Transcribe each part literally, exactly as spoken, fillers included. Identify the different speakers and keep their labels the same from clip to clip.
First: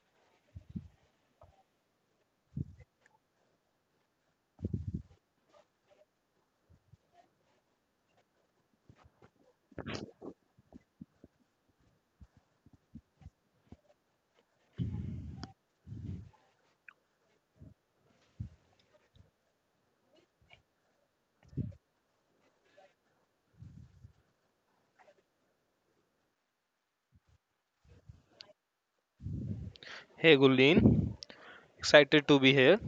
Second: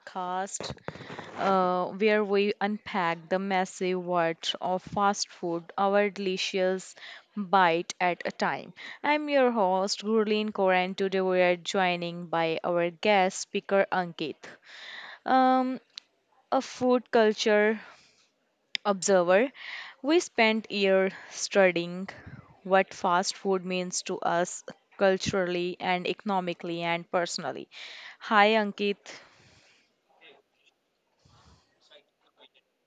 Speaker 1: podcast uh, where we unpack the massive world of fast food, our delicious bite at a time. I'm your host, Gurleen Kaur, and today we are joining by our guest speaker, Ankit. Um, a food culture observer, we spent years studying what fast food means to us culturally and economically and personally. Hi, Ankit.
Speaker 2: Hey Gulleen, excited to be here.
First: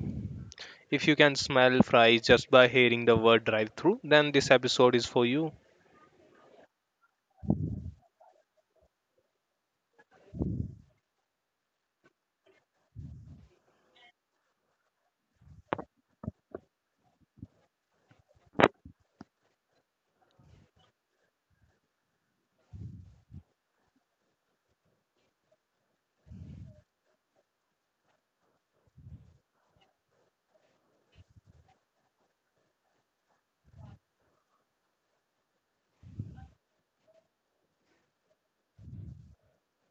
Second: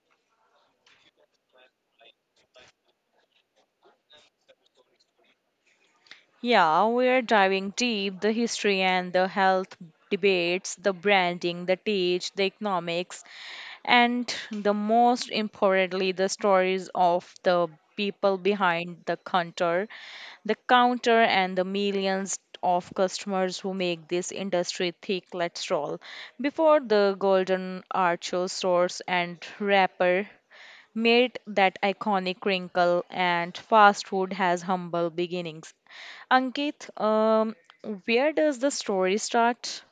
Speaker 2: If you can smell fries just by hearing the word drive through, then this episode is for you.
Speaker 1: Yeah, we're diving deep the history and the health debates, the branding, the teach, the economics, and the most importantly, the stories of the people behind the counter the counter and the millions of customers who make this industry thick. Let's roll before the golden archer source and wrapper made that iconic wrinkle and fast food has humble beginnings. Ankit, um, where does the story start?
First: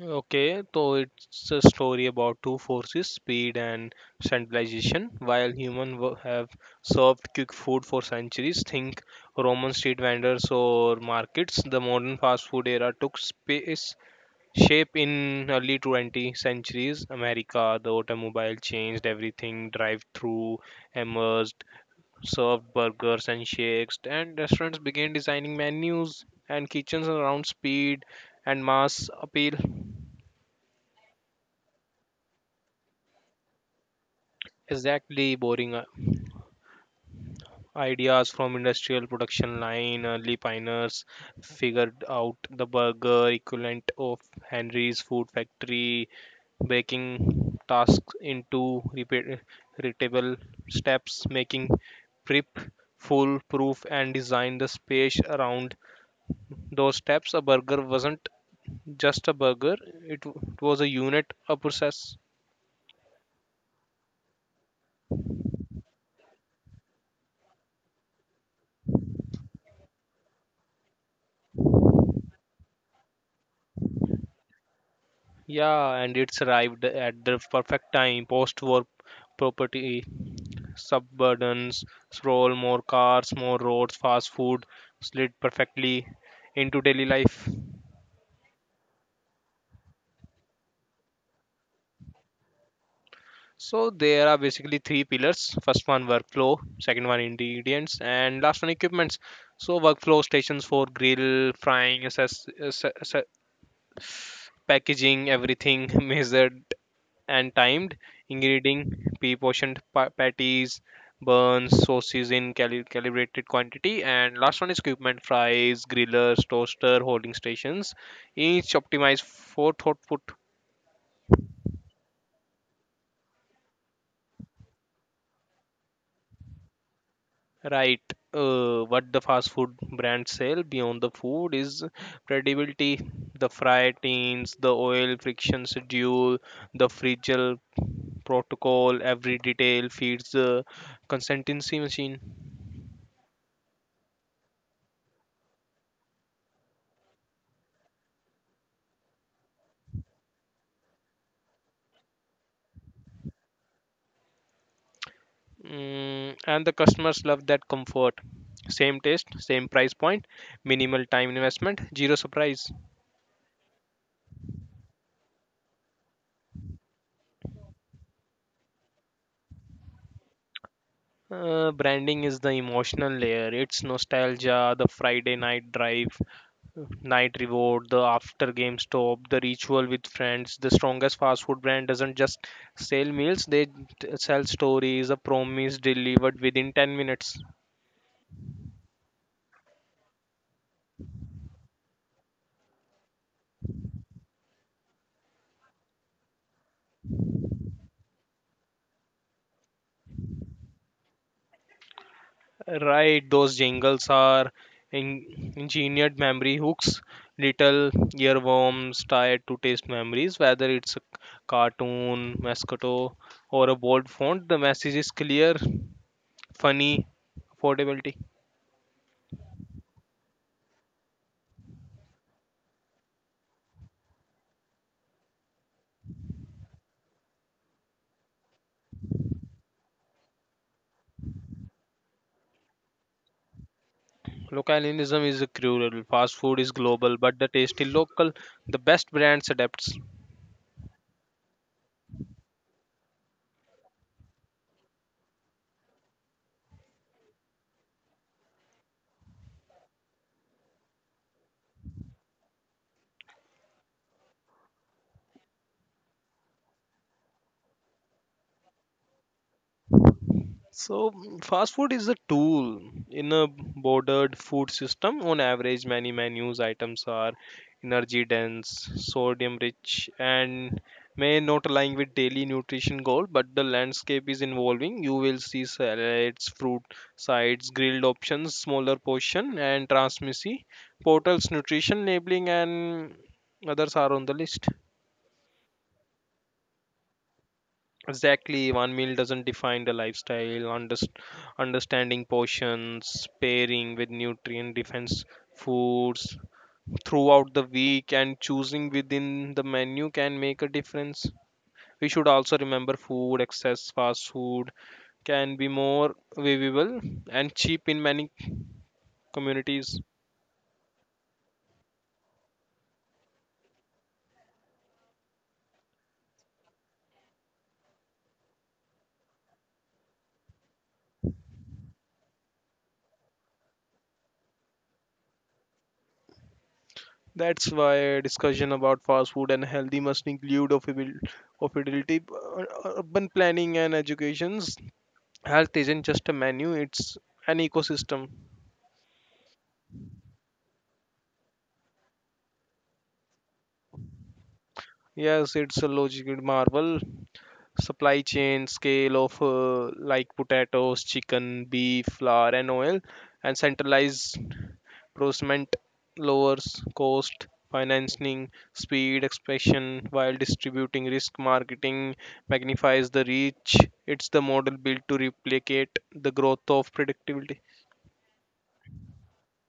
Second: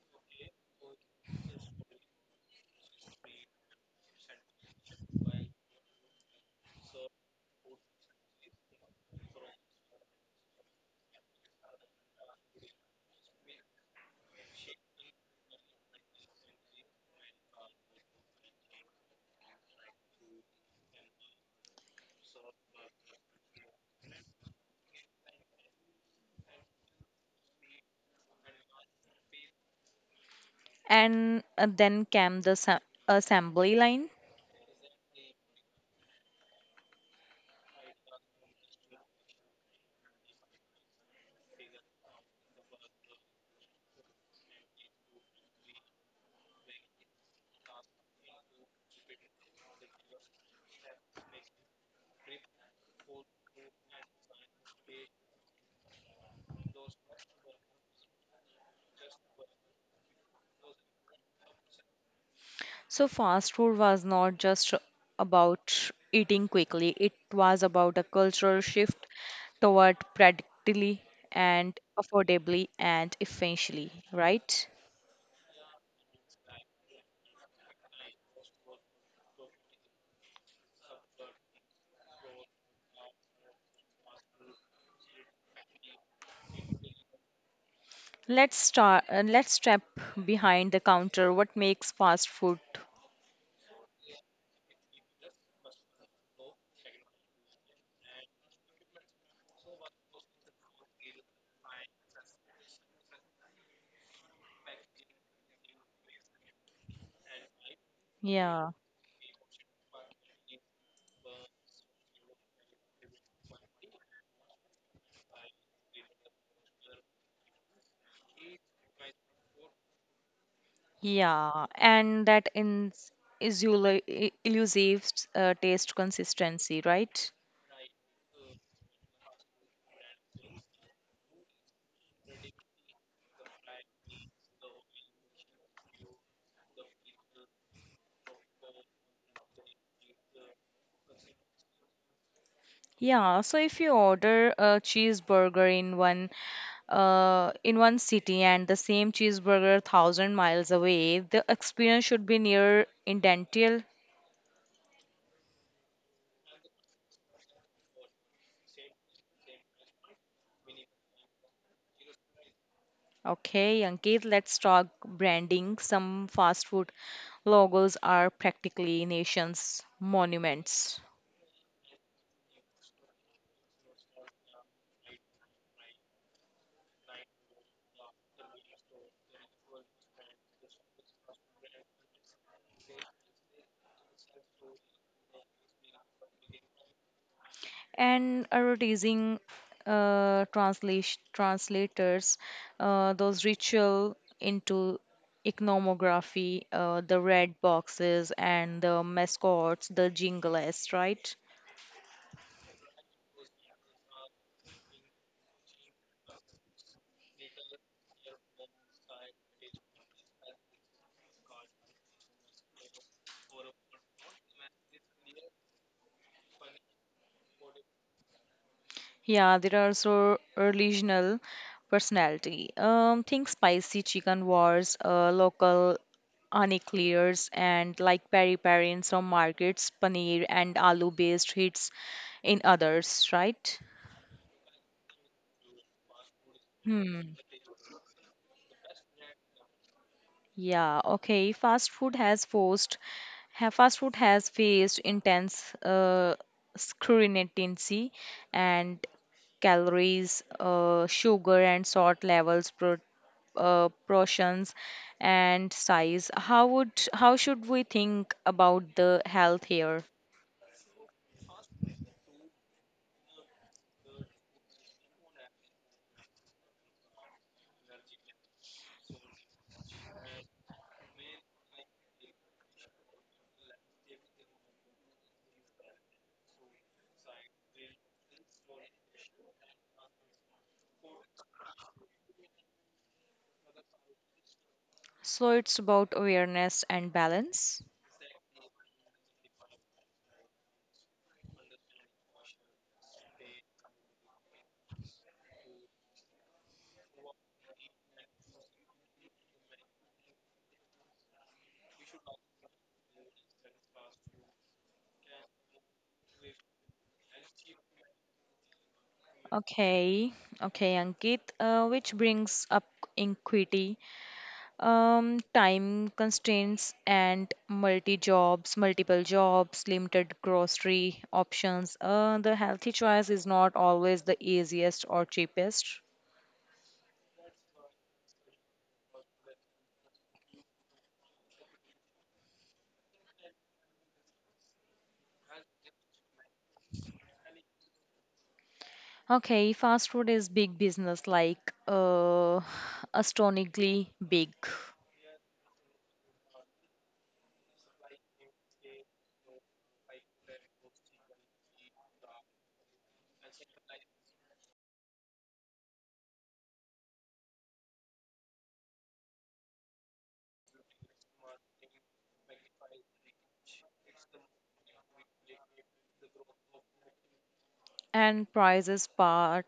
Speaker 2: Okay, so it's a story about two forces, speed and centralization. While humans wo- have served quick food for centuries, think Roman street vendors or markets, the modern fast food era took space shape in early twentieth centuries America. The automobile changed everything. Drive through emerged, served burgers and shakes, and restaurants began designing menus and kitchens around speed and mass appeal.
Speaker 1: And uh, then came the sa- assembly line.
Speaker 2: Exactly, boring uh, ideas from industrial production line. Early pioneers figured out the burger equivalent of Henry's food factory, breaking tasks into repeat- repeatable steps, making prep foolproof and design the space around those steps. A burger wasn't just a burger. It, w- it was a unit, a process.
Speaker 1: So, fast food was not just about eating quickly, it was about a cultural shift toward practically and affordably and efficiently, right?
Speaker 2: Yeah, and it's arrived at the perfect time. Post-war property, suburbans, sprawl, more cars, more roads, fast food slid perfectly into daily life.
Speaker 1: Let's start, uh, let's step behind the counter. What makes fast food?
Speaker 2: So there are basically three pillars. First one workflow, second one ingredients, and last one equipments. So workflow stations for grill, frying, assess, asse- asse- packaging, everything measured and timed,
Speaker 1: Yeah,
Speaker 2: ingredient, pre-portioned pa- patties, buns, sauces in cali- calibrated quantity, and last one is equipment, fries, grillers, toaster, holding stations, each optimized for throughput.
Speaker 1: yeah, and that in is illusive uh, taste consistency, right?
Speaker 2: Right. Uh, what the fast food brands sell beyond the food is credibility, the fry teens, the oil friction schedule, the fragile protocol, every detail feeds the consistency machine.
Speaker 1: Yeah, so if you order a cheeseburger in one uh, in one city and the same cheeseburger thousand miles away, the experience should be near identical.
Speaker 2: Mm, and the customers love that comfort. Same taste, same price point, minimal time investment, zero surprise.
Speaker 1: Okay, Ankit, let's talk branding. Some fast food logos are practically nation's monuments.
Speaker 2: Uh, branding is the emotional layer. It's nostalgia, the Friday night drive, night reward, the after game stop, the ritual with friends. The strongest fast food brand doesn't just sell meals, they t- sell stories, a promise delivered within ten minutes.
Speaker 1: And advertising uh, translation translators, uh, those ritual into iconography, uh, the red boxes and the mascots, the jingles, right?
Speaker 2: Right, those jingles are in- engineered memory hooks, little earworms tied to taste memories, whether it's a cartoon, mascot, or a bold font. The message is clear, funny, affordability.
Speaker 1: Yeah, there are also regional personality, um think spicy chicken wars, uh, local unclears, and like peri peri in some markets, paneer and aloo based hits in others, right?
Speaker 2: Localism is cruel. Fast food is global,
Speaker 1: Hmm.
Speaker 2: but the taste is local. The best brands adapts.
Speaker 1: Yeah, okay. Fast food has forced, ha, fast food has faced intense uh, scrutiny and calories, uh, sugar and salt levels, pro, uh, portions, and size. How would how should we think about the health here?
Speaker 2: So mm, fast food is a tool in a bordered food system. On average, many menus items are energy dense, sodium rich, and may not align with daily nutrition goal. But the landscape is evolving. You will see salads, fruit sides, grilled options, smaller portion, and transmissy portals, nutrition labeling, and others are on the list.
Speaker 1: So it's about awareness and balance.
Speaker 2: Exactly, one meal doesn't define the lifestyle. Underst- understanding portions, pairing with nutrient dense foods throughout the week, and choosing within the menu can make a difference. We should also remember food, excess fast food can be more available and cheap in many communities.
Speaker 1: Okay, okay, Ankit, uh, which brings up equity, um, time constraints, and multi jobs, multiple jobs, limited grocery options. Uh, the healthy choice is not always the easiest or cheapest.
Speaker 2: That's why discussion about fast food and healthy must include affordability, uh, urban planning, and educations. Health isn't just a menu, it's an ecosystem.
Speaker 1: Okay, fast food is big business, like, uh, astonishingly big.
Speaker 2: Yes, it's a logical marvel. Supply chain scale of uh, like potatoes, chicken, beef, flour, and oil, and centralized procurement lowers cost, financing, speed, expansion, while distributing risk. Marketing magnifies the reach. It's the model built to replicate the growth of predictability.
Speaker 1: And prices part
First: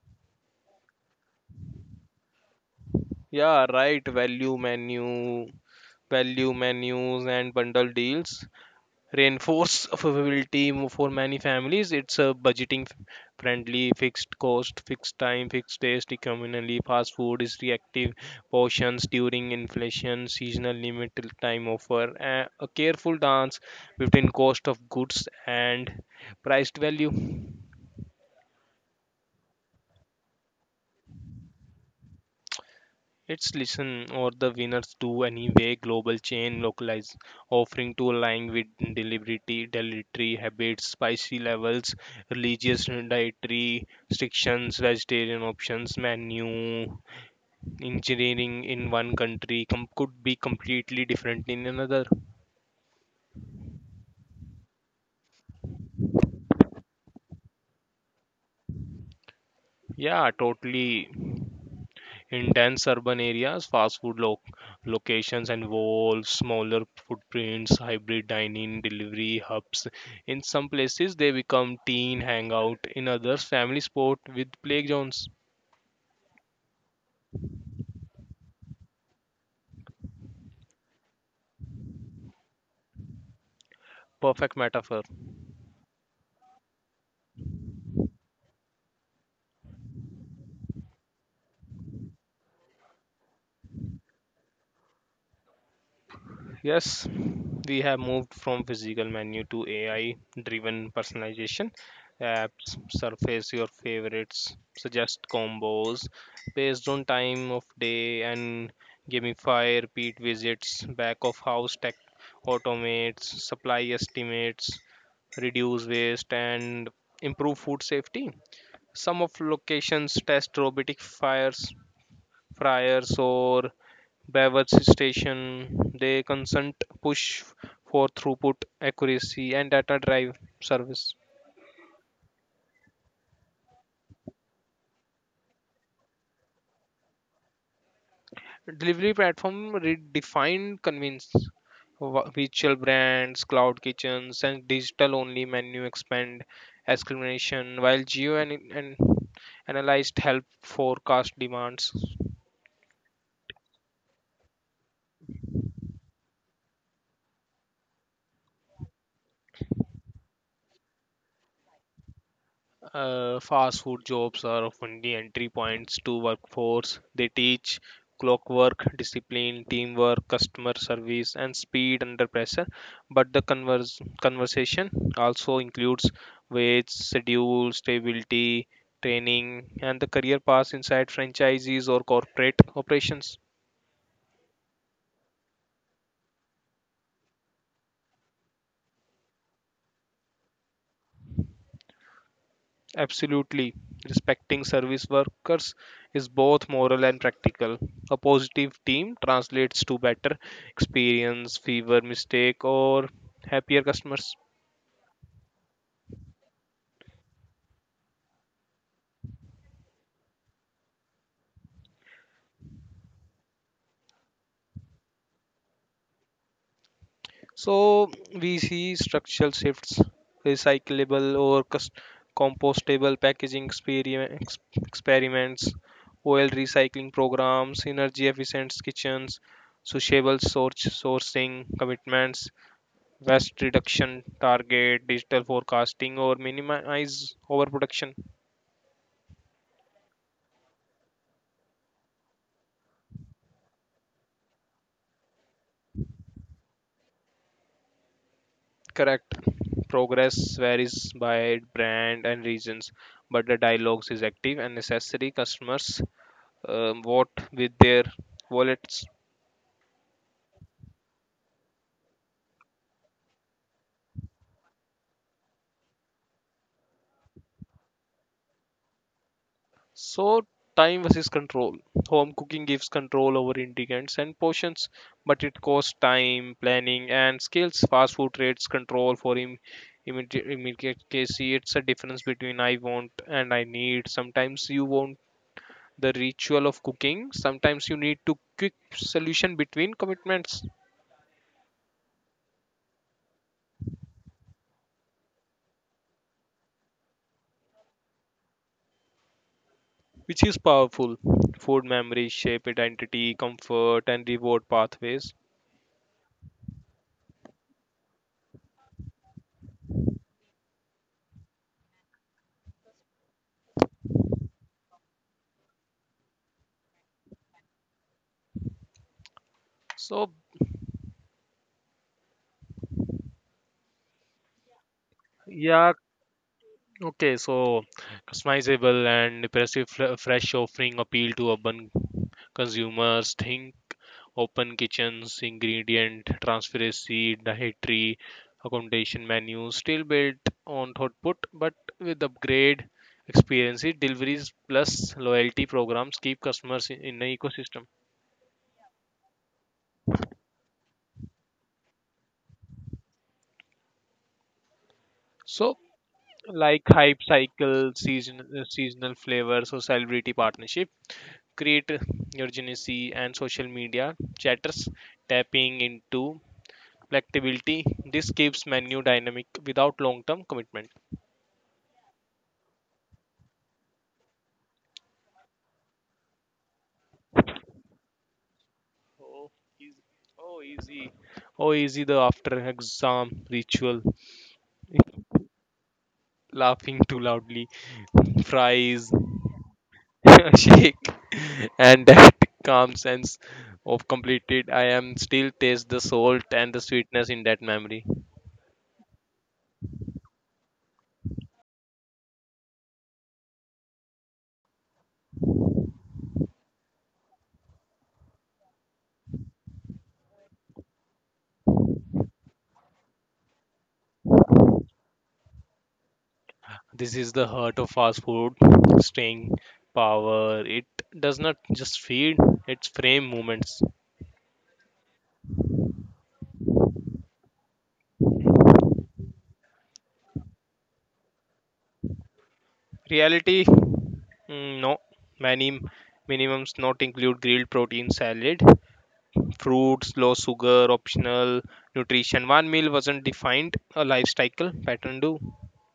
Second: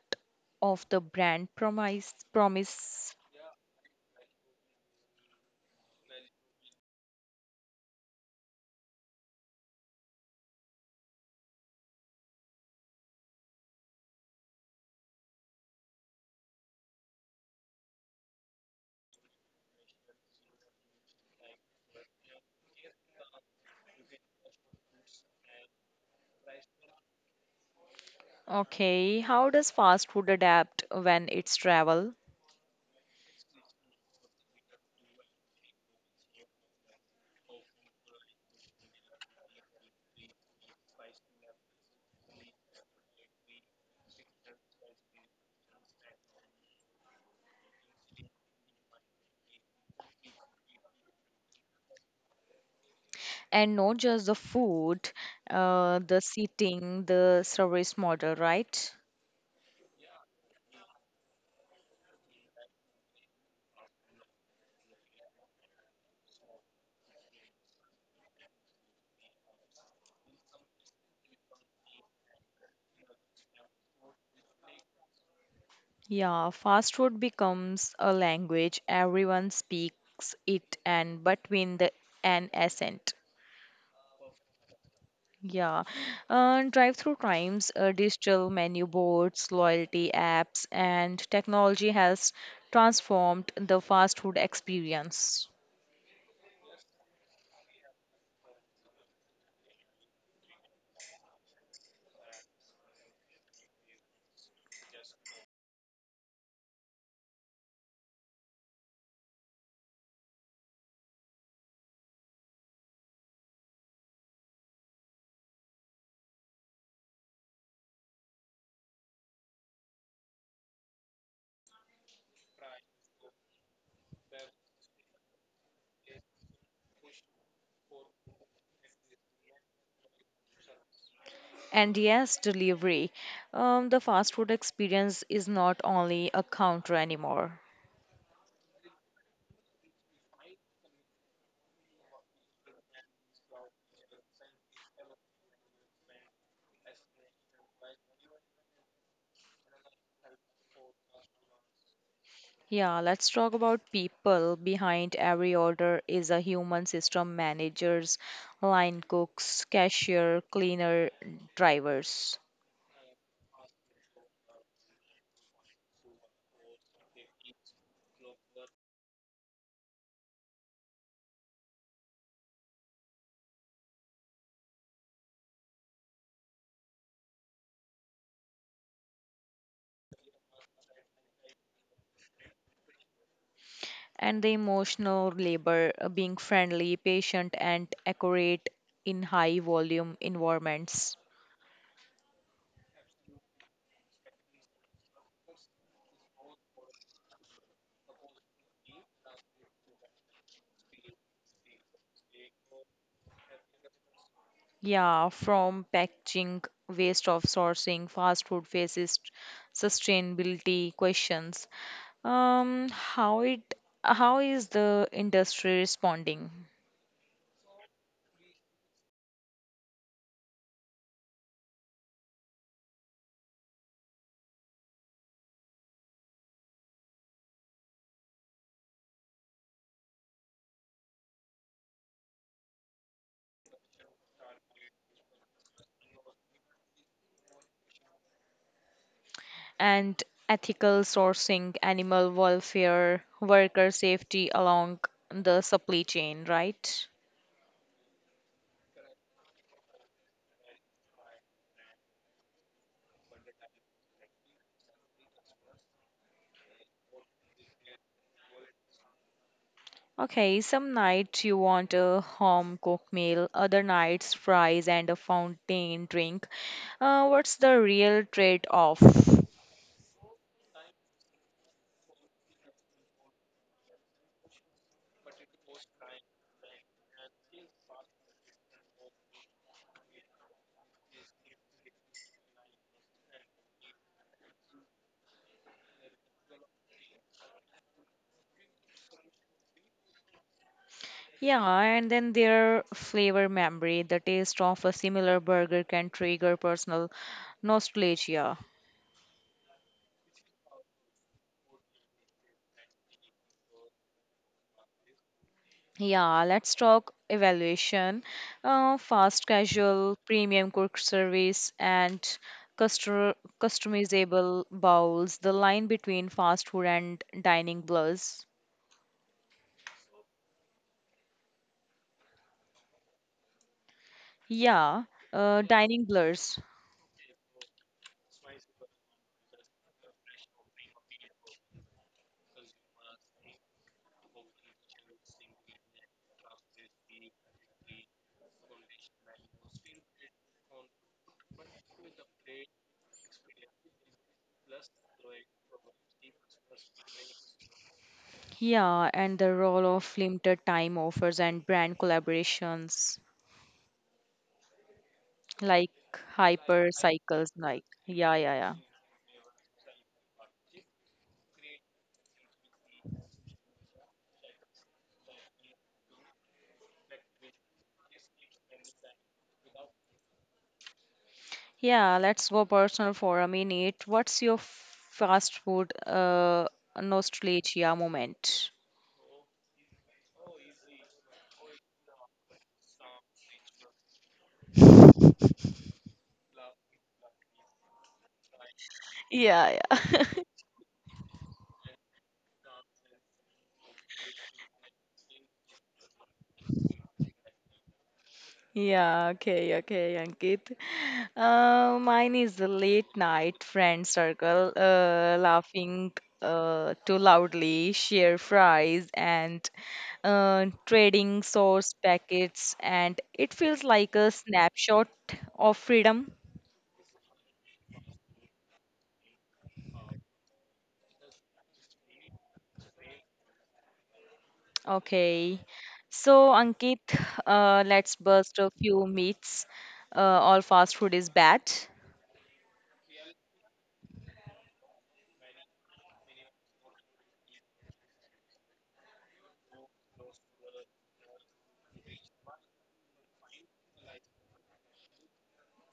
Speaker 1: of the brand promise. Promise.
Speaker 2: Yeah, right. Value menu value menus and bundle deals reinforce affordability for many families. It's a budgeting friendly, fixed cost, fixed time, fixed taste, communally. Fast food is reactive portions during inflation, seasonal limited time offer, a a careful dance between cost of goods and priced value.
Speaker 1: Okay, how does fast food adapt when it's travel?
Speaker 2: It's listen or the winners do anyway, global chain localized offering to align with delivery dietary habits, spicy levels, religious dietary restrictions, vegetarian options, menu engineering in one country com- could be completely different in another.
Speaker 1: And not just the food, uh, the seating, the service model, right?
Speaker 2: Yeah, totally. In dense urban areas, fast food lo- locations involve smaller footprints, hybrid dining, delivery hubs. In some places, they become teen hangout. In others, family sport with playgrounds.
Speaker 1: Yeah, fast food becomes a language. Everyone speaks it and between the an accent.
Speaker 2: Perfect metaphor.
Speaker 1: Yeah, uh, drive-through times, uh, digital menu boards, loyalty apps, and technology has transformed the fast food experience.
Speaker 2: Yes, we have moved from physical menu to A I driven personalization. Apps surface your favorites, suggest combos based on time of day, and gamify repeat visits, back of house tech automates, supply estimates, reduce waste, and improve food safety. Some of locations test robotic fires, fryers, or beverage station. They consent push for throughput, accuracy, and data drive service.
Speaker 1: And yes, delivery. Um, the fast food experience is not only a counter anymore.
Speaker 2: Delivery platform redefined convenience. Wh- Virtual brands, cloud kitchens, and digital only menu expand discrimination, while geo and, and analyzed help forecast demands.
Speaker 1: Yeah, let's talk about people. Behind every order is a human system: managers, line cooks, cashier, cleaner, drivers.
Speaker 2: Uh, fast food jobs are often the entry points to workforce. They teach clockwork, discipline, teamwork, customer service, and speed under pressure. But the converse, conversation also includes wage, schedule, stability, training, and the career paths inside franchises or corporate operations.
Speaker 1: And the emotional labor, uh, being friendly, patient, and accurate in high volume environments.
Speaker 2: Absolutely. Respecting service workers is both moral and practical. A positive team translates to better experience, fewer mistake or happier customers.
Speaker 1: Yeah, from packaging, waste of sourcing, fast food faces sustainability questions. Um, how it how is the industry responding?
Speaker 2: So we see structural shifts, recyclable or cus- compostable packaging experiment, ex- experiments, oil recycling programs, energy efficient kitchens, sociable source sourcing commitments, waste reduction target, digital forecasting, or minimize overproduction.
Speaker 1: And ethical sourcing, animal welfare, worker safety along the supply chain, right?
Speaker 2: Correct. Progress varies by brand and regions, but the dialogues is active and necessary. Customers um, vote with their wallets.
Speaker 1: Okay, some nights you want a home cooked meal, other nights fries and a fountain drink. Uh, what's the real trade-off?
Speaker 2: So, time versus control. Home cooking gives control over ingredients and portions, but it costs time, planning, and skills. Fast food trades control for im- immediate immediacy. It's a difference between I want and I need. Sometimes you want the ritual of cooking, sometimes you need to quick solution between commitments,
Speaker 1: Yeah, and then their flavor memory, the taste of a similar burger can trigger personal nostalgia.
Speaker 2: which is powerful. Food memories shape identity, comfort, and reward pathways.
Speaker 1: Yeah, let's talk evaluation. Uh, fast casual, premium cook service, and custor- customizable bowls. The line between fast food and dining blurs.
Speaker 2: So,
Speaker 1: Yeah, uh,
Speaker 2: yeah,
Speaker 1: dining blurs.
Speaker 2: okay, so customizable and impressive fre- fresh offering appeal to urban consumers. Think open kitchens, ingredient transparency, dietary accommodation menus, still built on output, but with upgrade experiences, deliveries plus loyalty programs keep customers in, in the ecosystem.
Speaker 1: Yeah, and the role of limited time offers and brand collaborations.
Speaker 2: So,
Speaker 1: Like
Speaker 2: like
Speaker 1: hyper
Speaker 2: hype
Speaker 1: cycles, like,
Speaker 2: cycle,
Speaker 1: yeah,
Speaker 2: season,
Speaker 1: yeah,
Speaker 2: uh,
Speaker 1: yeah.
Speaker 2: seasonal flavors, or celebrity partnership create urgency and social media chatters tapping into flexibility. This keeps menu dynamic without long-term commitment.
Speaker 1: Yeah, let's go personal for a minute. What's your fast food uh nostalgia moment?
Speaker 2: Oh, easy. Oh, easy. Oh, easy. The after exam ritual. Laughing too loudly. Fries.
Speaker 1: Yeah, yeah.
Speaker 2: Shake. And that calm sense of completed. I am still taste the salt and the sweetness in that memory.
Speaker 1: Yeah, okay okay Ankit, uh mine is the late night friend circle, uh laughing uh too loudly, share fries, and uh trading sauce packets, and it feels like a snapshot of freedom.
Speaker 2: This is the heart of fast food, staying power. It does not just feed, it's frame movements.
Speaker 1: Okay. So, Ankit, uh, let's bust a few myths. Uh, all fast food is bad.
Speaker 2: Reality, mm, no. Many minimums not include grilled protein salad, fruits, low sugar, optional nutrition. One meal wasn't defined, a lifestyle pattern do.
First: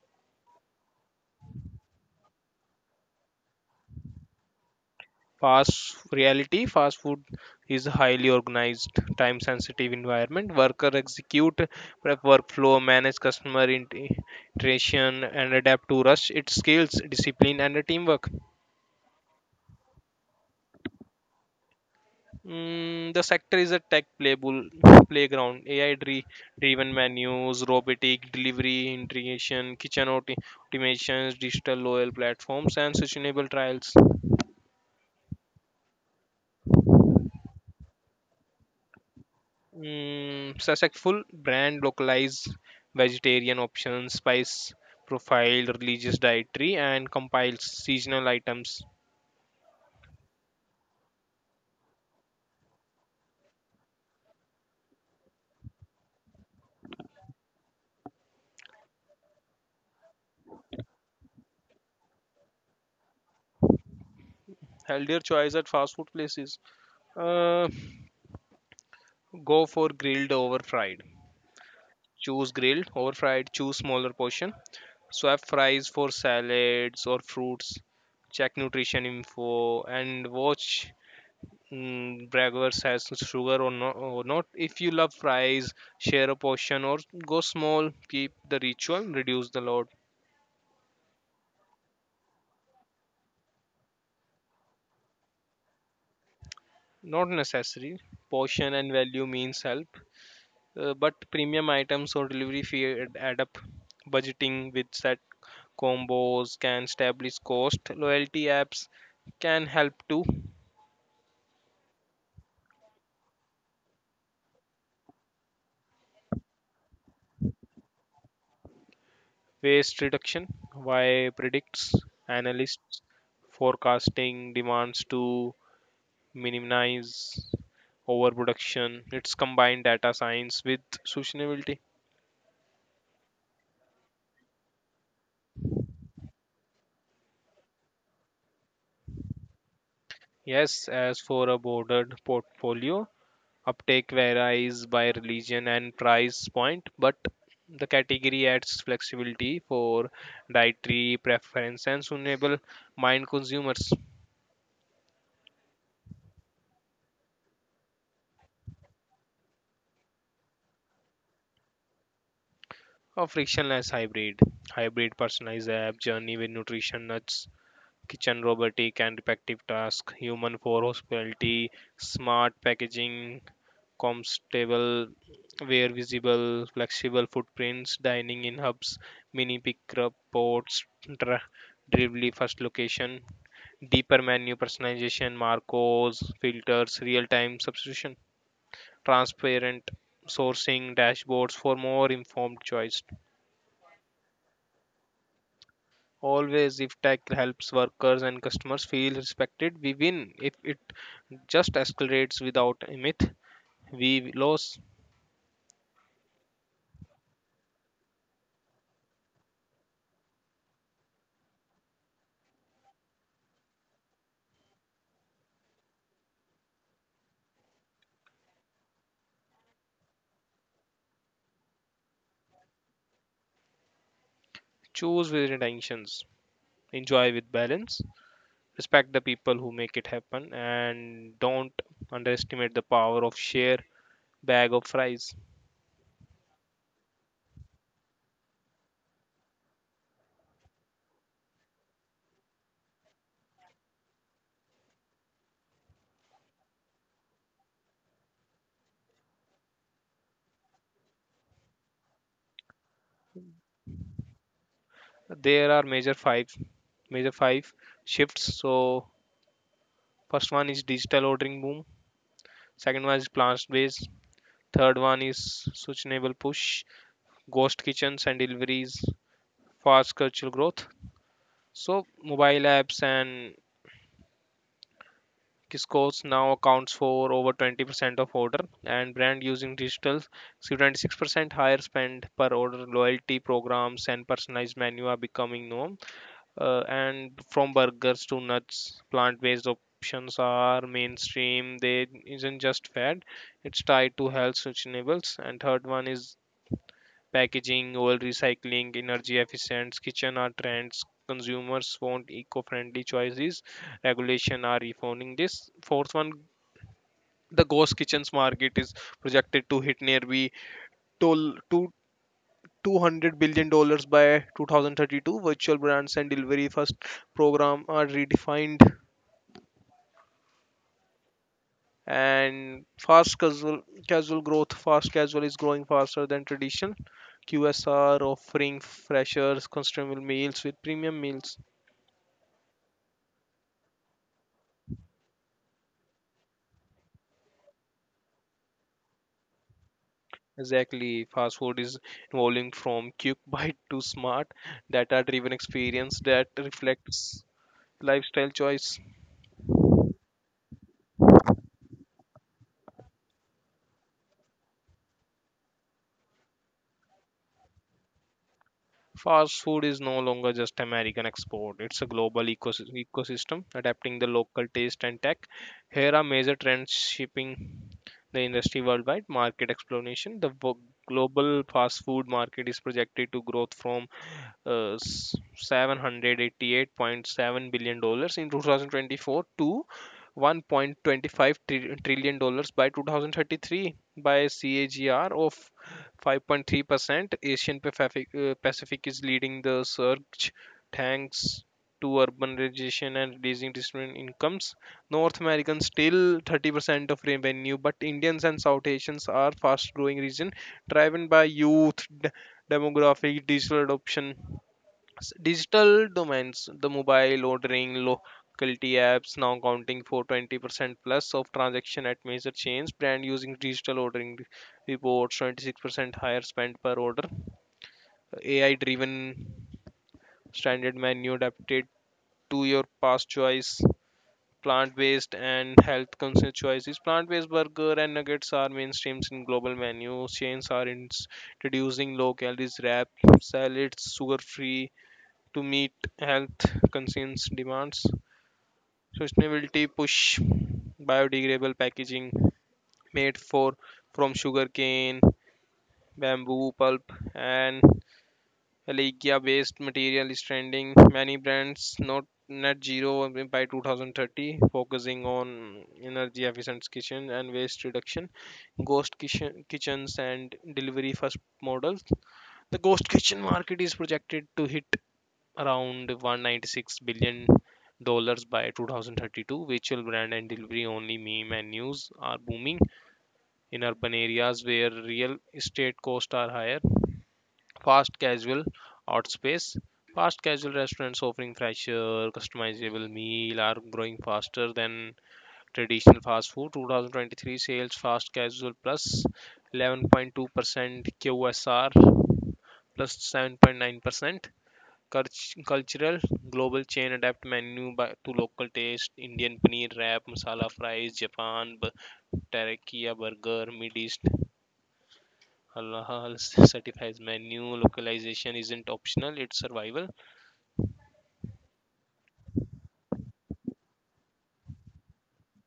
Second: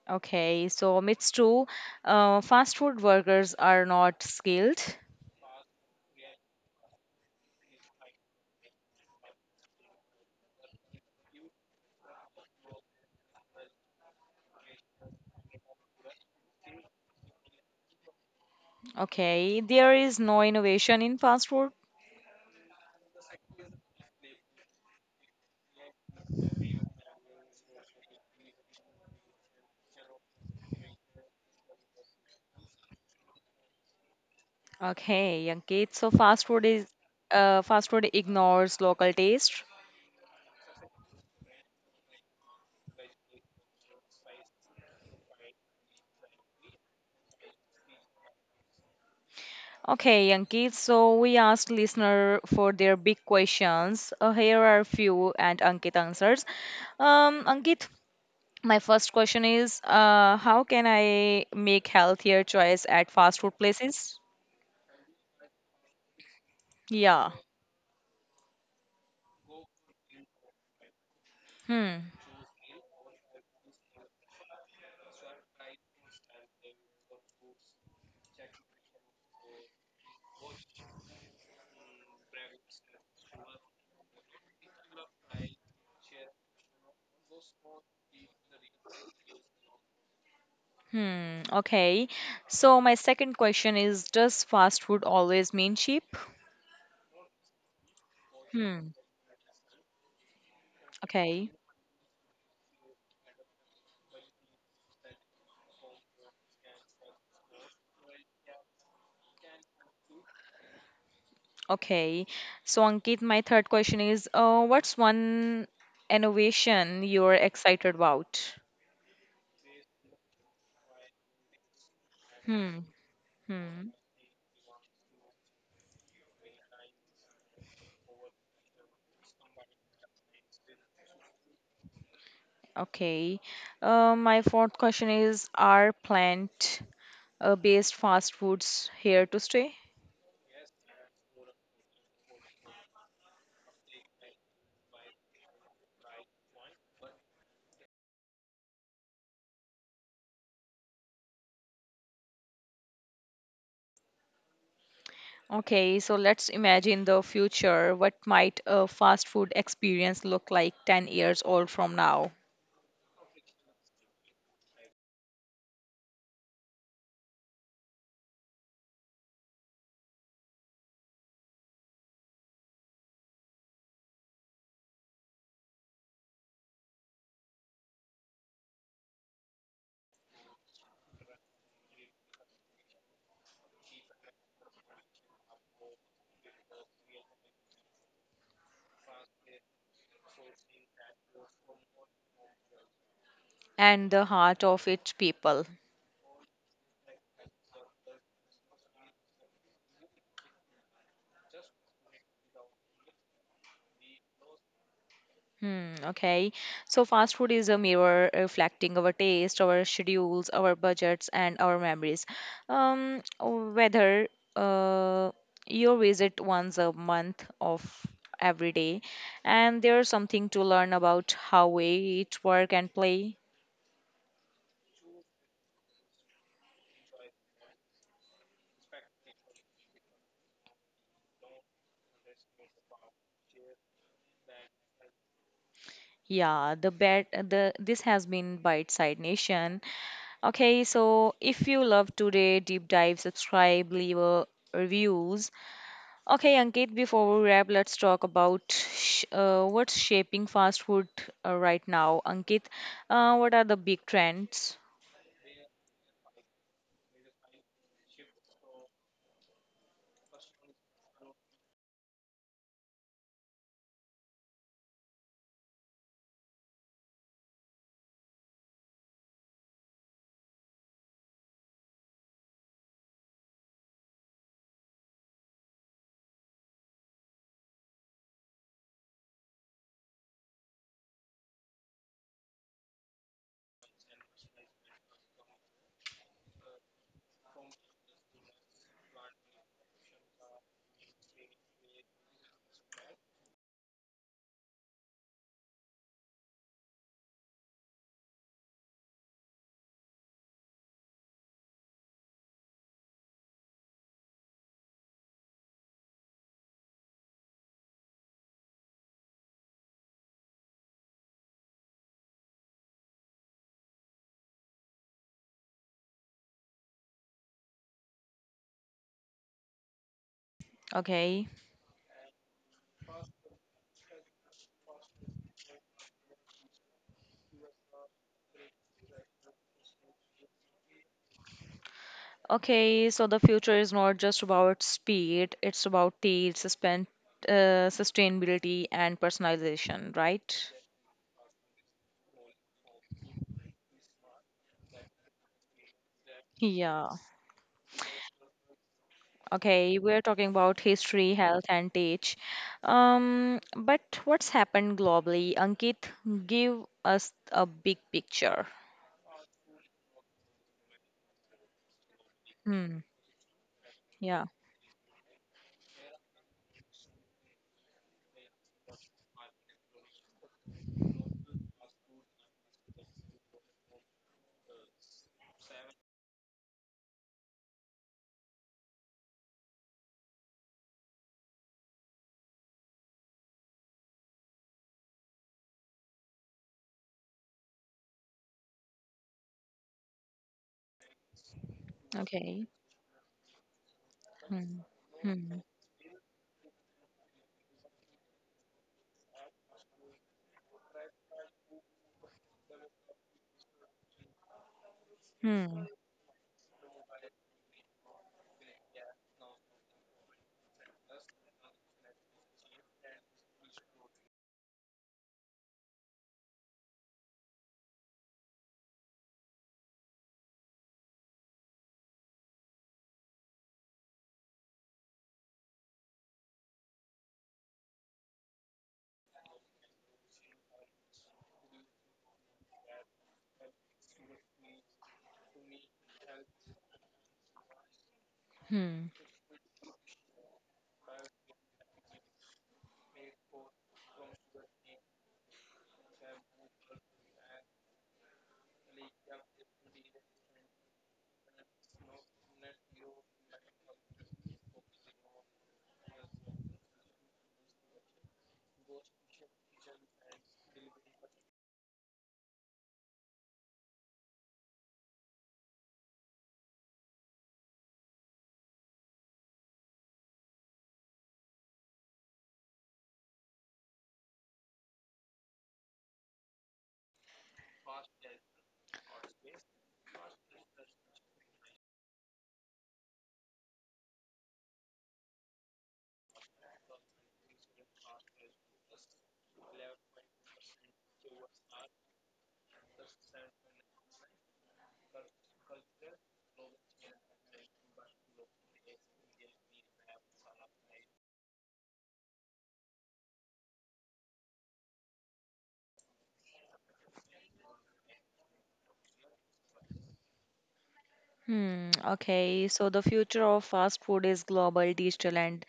Speaker 1: Okay. So, myths two, uh, fast food workers are not skilled.
Speaker 2: Fast reality, fast food is a highly organized, time sensitive environment. Worker execute prep workflow, manage customer int- interaction, and adapt to rush. It skills, discipline, and teamwork.
Speaker 1: Okay. There is no innovation in fast food.
Speaker 2: Mm, the sector is a tech playable playground. A I dri- driven menus, robotic delivery integration, kitchen auto- automations, digital loyal platforms, and sustainable trials.
Speaker 1: Okay, Ankit. So, fast food is uh, fast food ignores local taste.
Speaker 2: Mm, successful brand localize vegetarian options, spice profile, religious dietary, and compiles seasonal items.
Speaker 1: Okay, Ankit. So, we asked listener for their big questions. Uh, here are a few, and Ankit answers. Um, Ankit, my first question is, uh, how can I make healthier choice at fast food places?
Speaker 2: Healthier choice at fast food places.
Speaker 1: Yeah.
Speaker 2: Uh, go for grilled over fried.
Speaker 1: Hmm.
Speaker 2: Choose grilled over fried. Choose smaller portion. Swap fries for salads or fruits. Check nutrition info and watch mm, braggers has sugar or, no, or not. If you love fries, share a portion or go small, keep the ritual, reduce the load.
Speaker 1: Hmm. Okay. So my second question is, does fast food always mean cheap?
Speaker 2: Not necessary. Portion
Speaker 1: Hmm.
Speaker 2: and value means help. Uh, but
Speaker 1: Okay.
Speaker 2: premium items or delivery fee add add up. Budgeting with set combos can establish cost. Loyalty apps can help to
Speaker 1: Okay. So Ankit, my third question is, uh, what's one innovation you're excited about?
Speaker 2: waste reduction. Why predicts
Speaker 1: Hmm.
Speaker 2: analysts
Speaker 1: Hmm.
Speaker 2: forecasting demands to minimize overproduction. It's combined data science with sustainability.
Speaker 1: Okay. Uh, my fourth question is, are plant-based fast foods here to stay?
Speaker 2: Yes, as for a bordered portfolio, uptake varies by religion and price point, but the category adds flexibility for dietary preference and suitable mind consumers.
Speaker 1: Okay, so let's imagine the future. What might a fast food experience look like ten years old from now?
Speaker 2: A frictionless hybrid, hybrid personalized app, journey with nutrition nuts, kitchen robotic and repetitive task, human for hospitality, smart packaging, comfortable, wear visible, flexible footprints, dining in hubs, mini pickup ports, dri- delivery first location, deeper menu personalization, marcos, filters, real time substitution, transparent sourcing dashboards for more informed choice.
Speaker 1: And the heart of it, people.
Speaker 2: Always, if tech helps workers and customers feel respected, we win. If it just escalates without a myth, we lose.
Speaker 1: Hmm, okay. So fast food is a mirror reflecting our taste, our schedules, our budgets, and our memories. Um, whether uh, you visit once a month of every day, and there's something to learn about how we eat, work, and play.
Speaker 2: Choose with intentions, enjoy with balance, respect the people who make it happen and don't underestimate the power of share bag of fries.
Speaker 1: Yeah, the bet the this has been Bite Side Nation. Okay, so if you love today, deep dive, subscribe, leave a reviews. Okay, Ankit, before we wrap, let's talk about sh- uh, what's shaping fast food uh, right now. Ankit, uh, what are the big trends?
Speaker 2: There are major five major five shifts. So first one is digital ordering boom, second one is plant based, third one is sustainable push, ghost kitchens and deliveries, fast cultural growth. So mobile apps and Kiscos now accounts for over twenty percent of order, and brand using digital see twenty-six percent higher spend per order. Loyalty programs and personalized menu are becoming norm. Uh, and from burgers to nuts, plant-based options are mainstream. They isn't just fad; it's tied to health sustainables. And third one is packaging, oil recycling, energy efficient kitchen are trends. Consumers want eco-friendly choices regulation are reforming this. Fourth one, the ghost kitchens market is projected to hit nearly tol- to two hundred billion dollars by two thousand thirty-two. Virtual brands and delivery first program are redefined
Speaker 1: Okay.
Speaker 2: and fast casual casual growth. Fast casual is growing faster than traditional Q S R offering freshers consumable meals with premium meals.
Speaker 1: Okay, so the future is not just about speed, it's about taste, suspen- uh, sustainability, and personalization, right?
Speaker 2: Exactly, fast food is evolving from quick bite to smart data driven experience that
Speaker 1: Yeah.
Speaker 2: reflects lifestyle choice.
Speaker 1: Okay, we're talking about history, health, and teach. Um, but what's happened globally? Ankit, give us a big picture.
Speaker 2: Fast food is no longer just American export. It's a global ecos-
Speaker 1: Hmm.
Speaker 2: ecosystem adapting the
Speaker 1: Yeah.
Speaker 2: local taste and tech. Here are major trends shaping the industry worldwide. Market explanation. The wo- global fast food market is projected to grow from uh, s- seven hundred eighty-eight point seven billion dollars in two thousand twenty-four to one point two five tri- trillion dollars by two thousand thirty-three by a C A G R of five point three percent. Asian Pacific, uh, Pacific is leading the surge thanks to
Speaker 1: Okay.
Speaker 2: urbanization and raising disparate incomes.
Speaker 1: Hmm.
Speaker 2: North
Speaker 1: Hmm.
Speaker 2: Americans still thirty percent of revenue, but Indians and South Asians are fast growing region driven by youth, d- demographic, digital adoption s-
Speaker 1: Hmm.
Speaker 2: digital domains. The mobile ordering locality apps now accounting for twenty percent plus of transaction at major chains brand using digital ordering re- reports twenty-six percent higher spend per order. AI driven standard menu adapted to your past choice. Plant based and health conscious choices, plant based burger and nuggets are mainstreams in global menus. Chains are ins- introducing low calories wrap, salads, sugar free to meet health concerns demands.
Speaker 1: Hmm.
Speaker 2: Sustainability push, biodegradable packaging made for from sugarcane, bamboo pulp, and Allegia-based material is trending. Many brands not net zero by two thousand thirty, focusing on energy efficient kitchen and waste reduction, ghost kitchen, kitchens and delivery first models. The ghost kitchen market is projected to hit around one hundred ninety-six billion dollars by two thousand thirty-two. Virtual brand and delivery only meme and news are booming in urban areas where real estate costs are higher. fast casual outspace Fast casual restaurants offering fresher customizable meal are growing faster than traditional fast food. two thousand twenty-three sales, fast casual eleven point two percent, qsr seven point nine percent. Cult- cultural, global chain adapt menu by, to local taste, indian paneer wrap, masala fries, japan b- teriyaki burger, mid east halal certifies menu, localization isn't optional, it's survival.
Speaker 1: Hmm. Okay. So the future of fast food is global, digital, and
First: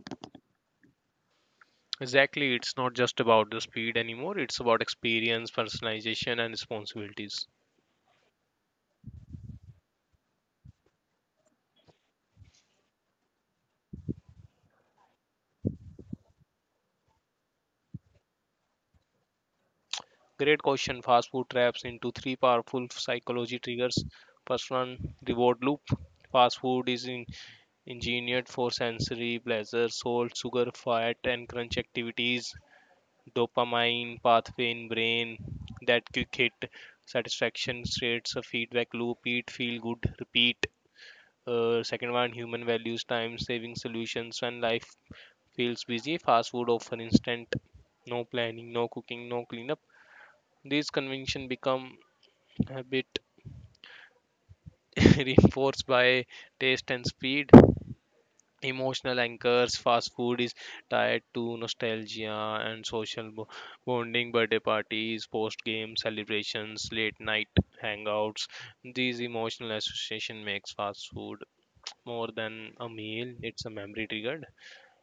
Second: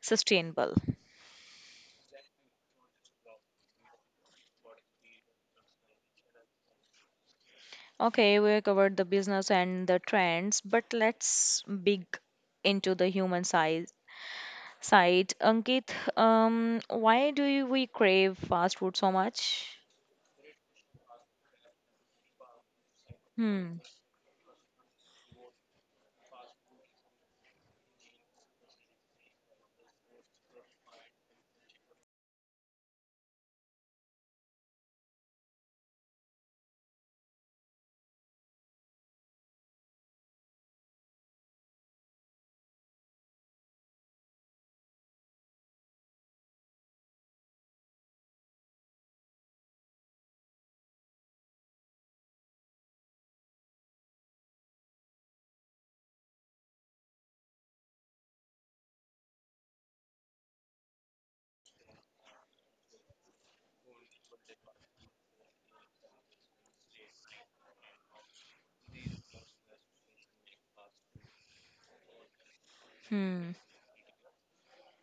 Speaker 1: sustainable.
Speaker 2: Exactly, it's not just about the speed anymore, it's about experience, personalization, and responsibilities.
Speaker 1: Okay, we covered the business and the trends, but let's big into the human side side. Ankit, um, why do you, we crave fast food so much?
Speaker 2: Great question. Fast food traps into three powerful psychology
Speaker 1: Hmm,
Speaker 2: triggers. First one, reward loop. Fast food is in engineered for sensory pleasure. Salt, sugar, fat, and crunch activities dopamine pathway in brain. That quick hit satisfaction creates a feedback loop, eat, feel good, repeat. Uh, second one, human values, time saving solutions. When life feels busy, fast food offer instant, no planning, no cooking, no cleanup. These conventions become habit, reinforced by taste and speed. Emotional anchors, fast food is tied to nostalgia and social bo- bonding, birthday parties, post game celebrations, late night hangouts. These emotional association makes fast food more than a meal,
Speaker 1: hmm.
Speaker 2: it's a memory triggered.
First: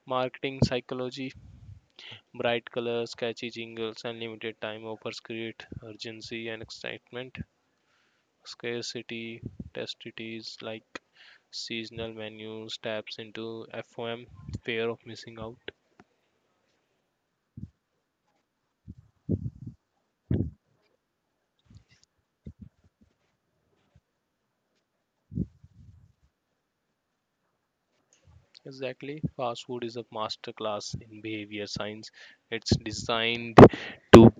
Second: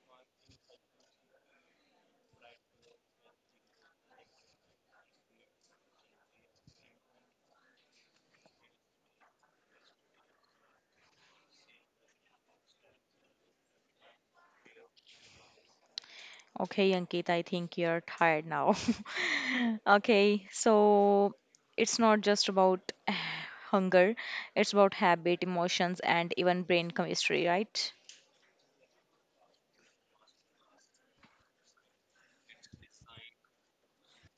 Speaker 2: Marketing psychology, bright colors, catchy jingles, and limited time offers create urgency and excitement. Scarcity, testities like seasonal menus taps into F O M, fear of missing out.
Speaker 1: Okay, Ankit, I think you're tired now. Okay, so it's not just about hunger, it's about habit, emotions, and even brain chemistry, right?
Speaker 2: Exactly. Fast food is a masterclass in behavior science. It's designed to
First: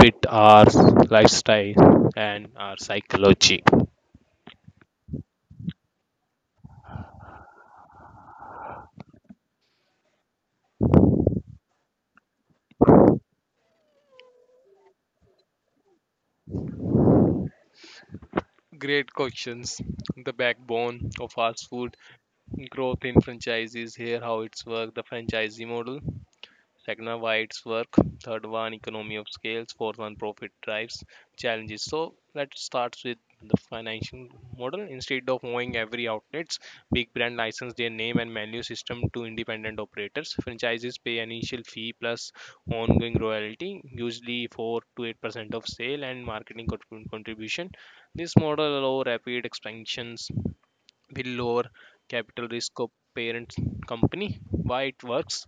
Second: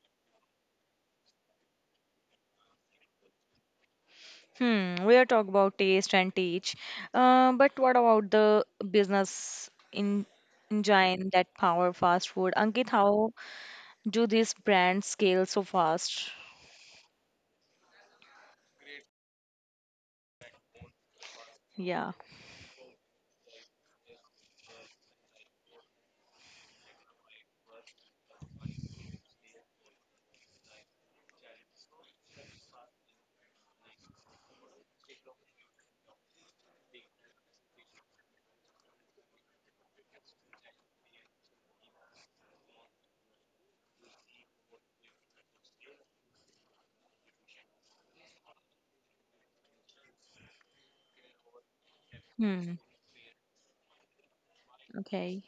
Speaker 2: fit our lifestyle and our psychology.
Speaker 1: Hmm, we are talking about taste and teach, uh, but what about the business in engine that power fast food? Ankit, how do these brands scale so fast?
Speaker 2: Great questions. The backbone of fast food
Speaker 1: Yeah.
Speaker 2: growth in franchises. Here, how it's worked, the franchisee model. Second one, why it's work. Third one, economy of scales. Fourth one, profit drives, challenges. So let's start with the financial model. Instead of owning every outlets, big brand license their name and menu system to independent operators. Franchises pay initial fee plus ongoing royalty, usually four to eight percent of sale and marketing contribution. This model allow rapid expansions will lower capital
Speaker 1: Hmm.
Speaker 2: risk of parent company. Why it works,
Speaker 1: Okay.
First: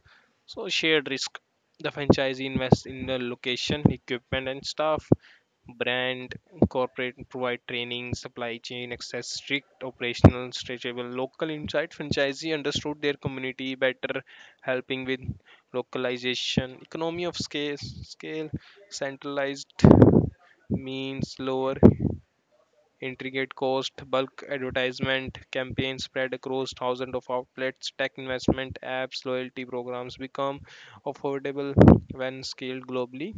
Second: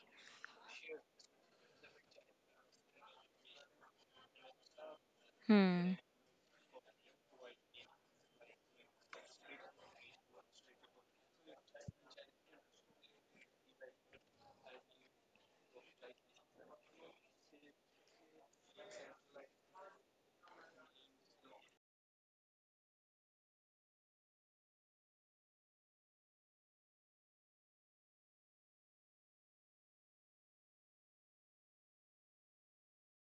Speaker 2: so shared risk, the franchisee invests in the location, equipment, and staff.
Speaker 1: Hmm.
Speaker 2: Brand corporate provide training, supply chain access, strict operational stretchable, local insight, franchisee understood their community better helping with localization. Economy of scale, scale centralized means lower intricate cost, bulk advertisement, campaigns spread across thousands of outlets, tech investment, apps, loyalty programs become affordable when scaled globally.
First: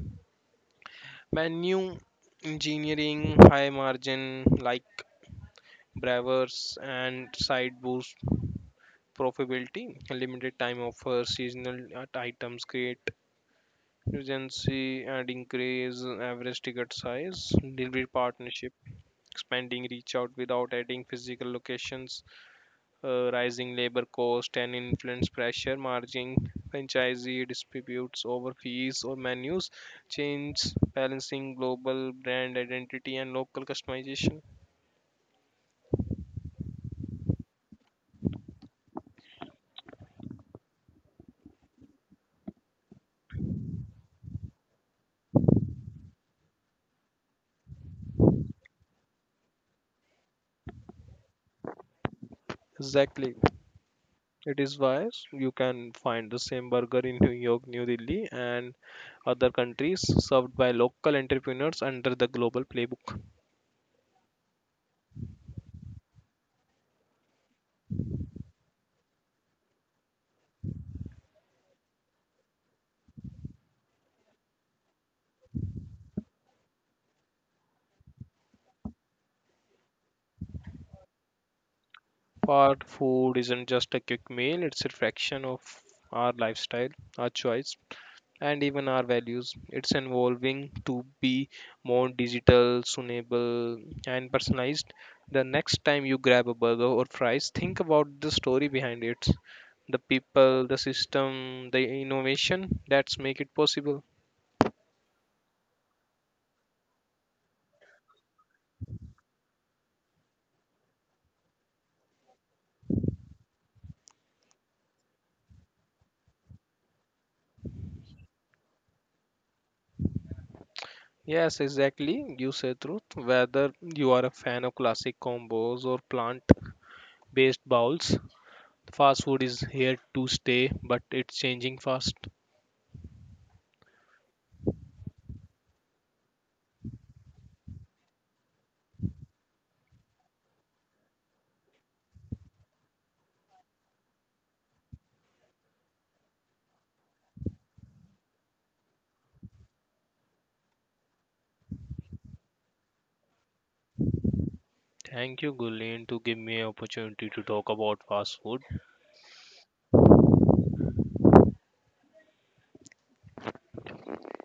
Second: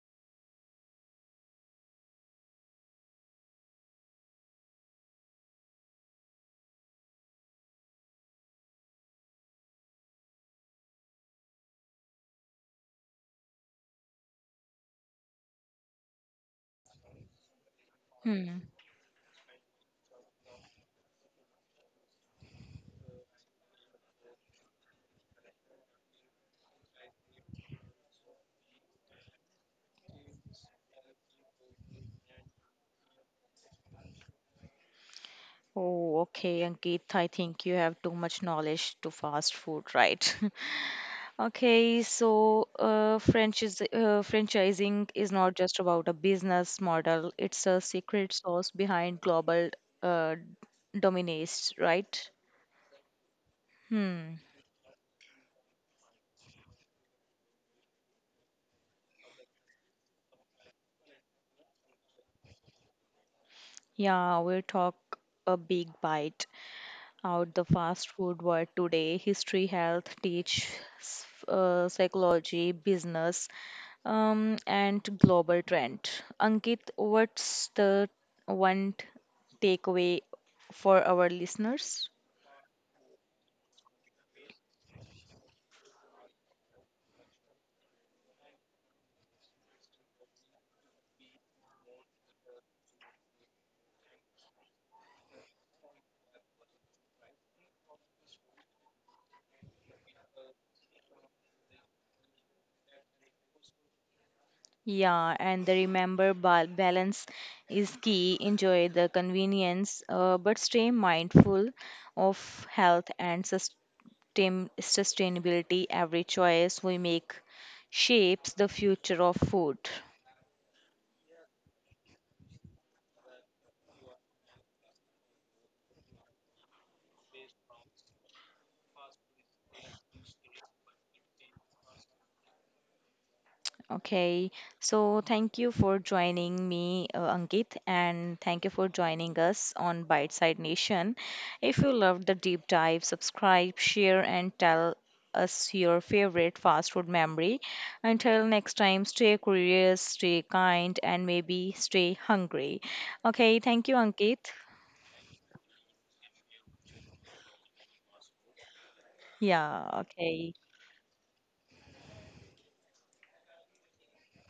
Speaker 2: Menu engineering, high margin like brewers and side boost profitability, limited time offers, seasonal uh, items create urgency and increase average ticket size, delivery
Speaker 1: Hmm.
Speaker 2: partnership, expanding reach out without adding physical locations, uh, rising labor cost and influence pressure, margin franchisee disputes over fees or menus, change balancing global brand identity and local customization.
Speaker 1: Oh, okay, Ankit. I think you have too much knowledge to fast food, right? Okay, so uh, franchise uh, franchising is not just about a business model. It's a secret sauce behind global, uh, dominance, right?
Speaker 2: Exactly.
Speaker 1: Hmm.
Speaker 2: It is why you can find the same burger in New York, New Delhi, and other countries served by local entrepreneurs under the global playbook.
Speaker 1: Yeah, we'll talk a big bite out the fast food world today. History, health, teach, s- uh, psychology, business, um, and global trend. Ankit, what's the one t- takeaway for our listeners?
Speaker 2: Part food isn't just a quick meal, it's a reflection of our lifestyle, our choice, and even our values. It's evolving to be more digital, sustainable, and personalized. The next time you grab a burger or fries, think about the story behind it, the people, the system, the innovation that's make it possible.
Speaker 1: Yeah, and the remember bal- balance is key. Enjoy the convenience, uh, but stay mindful of health and sustain- sustainability. Every choice we make shapes the future of food.
Speaker 2: Yes, exactly. You say truth. Whether you are a fan of classic combos or plant-based bowls, fast food is here to stay, but it's changing fast.
Speaker 1: Okay, so thank you for joining me, uh, Ankit, and thank you for joining us on Bite Side Nation. If you loved the deep dive, subscribe, share, and tell us your favorite fast food memory. Until next time, stay curious, stay kind, and maybe stay hungry. Okay, thank you, Ankit.
Speaker 2: Thank you, Gulen, to give me an opportunity to talk about fast food.
Speaker 1: Yeah, okay.